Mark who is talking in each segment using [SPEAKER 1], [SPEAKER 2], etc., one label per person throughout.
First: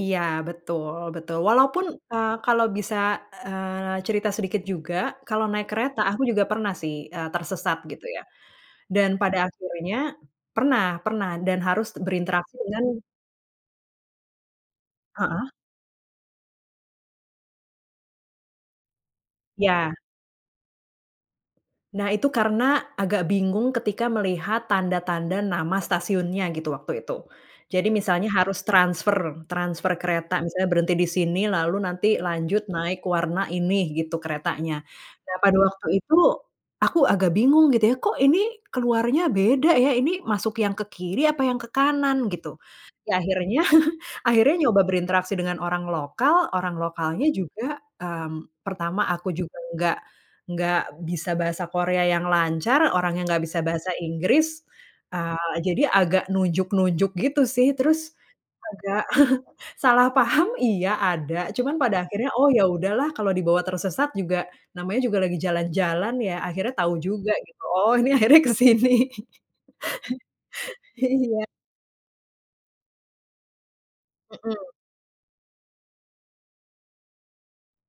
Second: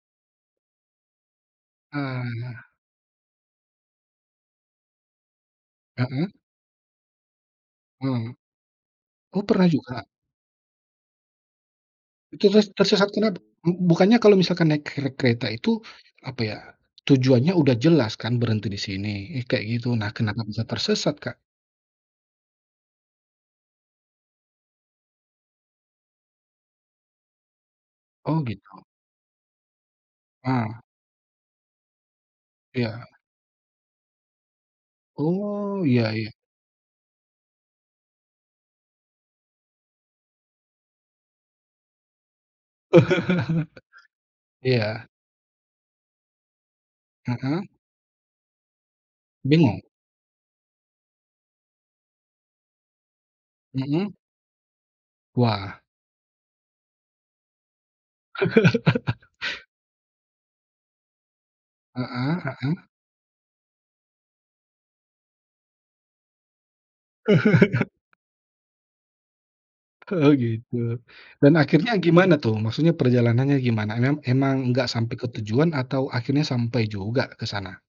[SPEAKER 1] Iya betul betul walaupun, eee, kalau
[SPEAKER 2] Ah.
[SPEAKER 1] bisa, eee, cerita sedikit juga kalau naik kereta aku
[SPEAKER 2] Heeh.
[SPEAKER 1] juga pernah sih, eee, tersesat gitu ya,
[SPEAKER 2] Mmm,
[SPEAKER 1] dan pada
[SPEAKER 2] oh pernah
[SPEAKER 1] akhirnya,
[SPEAKER 2] juga?
[SPEAKER 1] pernah pernah dan harus
[SPEAKER 2] Itu
[SPEAKER 1] berinteraksi
[SPEAKER 2] ters
[SPEAKER 1] dengan
[SPEAKER 2] tersesat kenapa? B-Bukannya kalau misalkan naik ker kereta
[SPEAKER 1] Heeh.
[SPEAKER 2] itu apa ya, tujuannya udah jelas kan berhenti di sini kayak gitu
[SPEAKER 1] Ya.
[SPEAKER 2] nah kenapa bisa tersesat Kak?
[SPEAKER 1] Nah itu karena agak bingung ketika melihat tanda-tanda nama stasiunnya gitu waktu itu, jadi misalnya
[SPEAKER 2] Oh
[SPEAKER 1] harus
[SPEAKER 2] gitu.
[SPEAKER 1] transfer transfer kereta misalnya
[SPEAKER 2] Ah.
[SPEAKER 1] berhenti di sini lalu nanti lanjut naik
[SPEAKER 2] Iya.
[SPEAKER 1] warna ini gitu keretanya, nah pada
[SPEAKER 2] Oh
[SPEAKER 1] waktu
[SPEAKER 2] iya
[SPEAKER 1] itu,
[SPEAKER 2] iya.
[SPEAKER 1] aku agak bingung gitu ya, "Kok ini keluarnya beda ya? Ini masuk yang ke kiri apa yang ke kanan?" Gitu, ya akhirnya akhirnya nyoba
[SPEAKER 2] Iya.
[SPEAKER 1] berinteraksi dengan orang lokal orang lokalnya
[SPEAKER 2] Heeh.
[SPEAKER 1] juga, mmm, pertama aku juga
[SPEAKER 2] Bingung.
[SPEAKER 1] nggak nggak bisa bahasa Korea yang lancar orangnya nggak bisa bahasa
[SPEAKER 2] Mhm.
[SPEAKER 1] Inggris, eee,
[SPEAKER 2] Wah.
[SPEAKER 1] jadi agak nunjuk-nunjuk gitu sih terus, agak salah paham iya ada cuman pada akhirnya,
[SPEAKER 2] Heeh
[SPEAKER 1] "oh ya
[SPEAKER 2] heeh.
[SPEAKER 1] udah lah kalau dibawa tersesat juga namanya juga lagi jalan-jalan ya" akhirnya tahu juga gitu, "oh ini akhirnya kesini"
[SPEAKER 2] Oh gitu,
[SPEAKER 1] iya.
[SPEAKER 2] dan akhirnya gimana tuh maksudnya perjalanannya gimana em
[SPEAKER 1] Mhm.
[SPEAKER 2] emang nggak sampai ke tujuan atau akhirnya sampai juga ke sana?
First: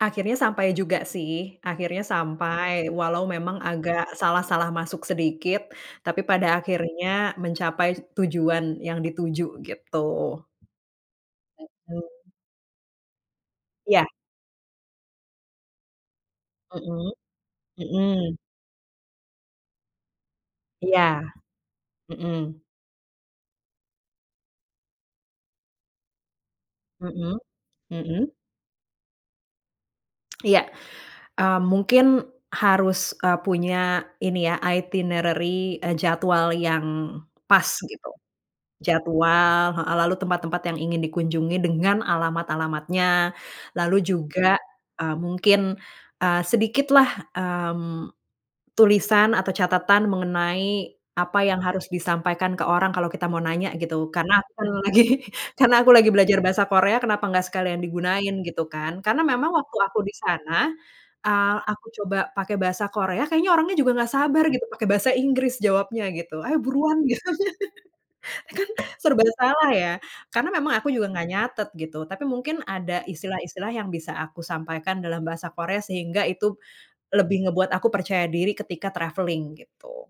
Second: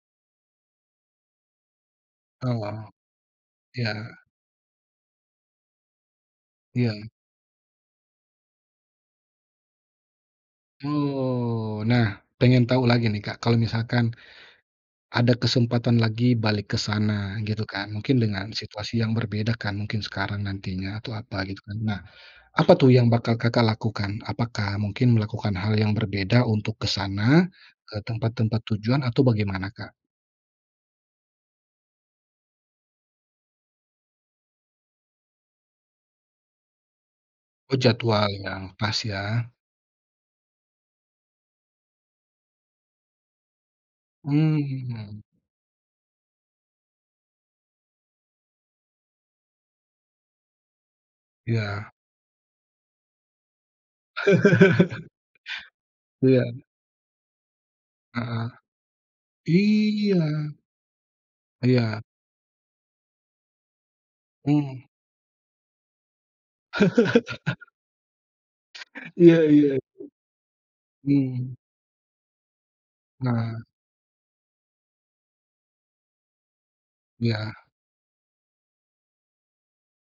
[SPEAKER 1] Akhirnya sampai juga sih akhirnya sampai
[SPEAKER 2] Oh,
[SPEAKER 1] walau memang agak
[SPEAKER 2] iya.
[SPEAKER 1] salah-salah masuk sedikit, tapi pada
[SPEAKER 2] Iya.
[SPEAKER 1] akhirnya mencapai tujuan yang dituju gitu.
[SPEAKER 2] Oh nah
[SPEAKER 1] Mhm.
[SPEAKER 2] pengen tahu lagi nih, Kak, kalau misalkan.
[SPEAKER 1] Ya.
[SPEAKER 2] Ada kesempatan lagi balik ke
[SPEAKER 1] Mhm
[SPEAKER 2] sana gitu kan mungkin
[SPEAKER 1] mhm.
[SPEAKER 2] dengan situasi yang berbeda kan mungkin sekarang nantinya atau
[SPEAKER 1] Iya,
[SPEAKER 2] apa gitu kan nah,
[SPEAKER 1] mhm.
[SPEAKER 2] apa tuh yang bakal Kakak lakukan? Apakah mungkin melakukan hal yang berbeda untuk ke
[SPEAKER 1] Mhm
[SPEAKER 2] sana, ke
[SPEAKER 1] mhm.
[SPEAKER 2] tempat-tempat tujuan atau bagaimana, Kak?
[SPEAKER 1] Iya, mmm mungkin harus, eee, punya ini ya itinerary, eee, jadwal yang pas
[SPEAKER 2] Oh
[SPEAKER 1] gitu,
[SPEAKER 2] jadwal yang pas ya.
[SPEAKER 1] jadwal heeh, lalu tempat-tempat yang ingin dikunjungi dengan alamat-alamatnya, lalu juga, eee,
[SPEAKER 2] Mmm.
[SPEAKER 1] mungkin, eee, sedikitlah, mmm, tulisan atau catatan mengenai apa yang harus
[SPEAKER 2] Iya.
[SPEAKER 1] disampaikan ke orang kalau kita mau nanya gitu karena aku pernah lagi karena aku lagi belajar
[SPEAKER 2] Iya.
[SPEAKER 1] bahasa Korea kenapa nggak sekalian digunain
[SPEAKER 2] Heeh,
[SPEAKER 1] gitu kan karena memang waktu aku di
[SPEAKER 2] iya.
[SPEAKER 1] sana, eee, aku
[SPEAKER 2] Iya.
[SPEAKER 1] coba pakai bahasa Korea kayaknya orangnya juga nggak sabar gitu
[SPEAKER 2] Mmm.
[SPEAKER 1] pakai bahasa Inggris jawabnya gitu, "Ayo buruan" Gitu, kan serba
[SPEAKER 2] Iya
[SPEAKER 1] salah
[SPEAKER 2] iya.
[SPEAKER 1] ya karena memang aku juga nggak
[SPEAKER 2] Mmm.
[SPEAKER 1] nyatet gitu tapi mungkin ada
[SPEAKER 2] Nah.
[SPEAKER 1] istilah-istilah yang bisa aku sampaikan dalam bahasa Korea sehingga itu, lebih
[SPEAKER 2] Iya.
[SPEAKER 1] ngebuat aku percaya diri ketika travelling gitu.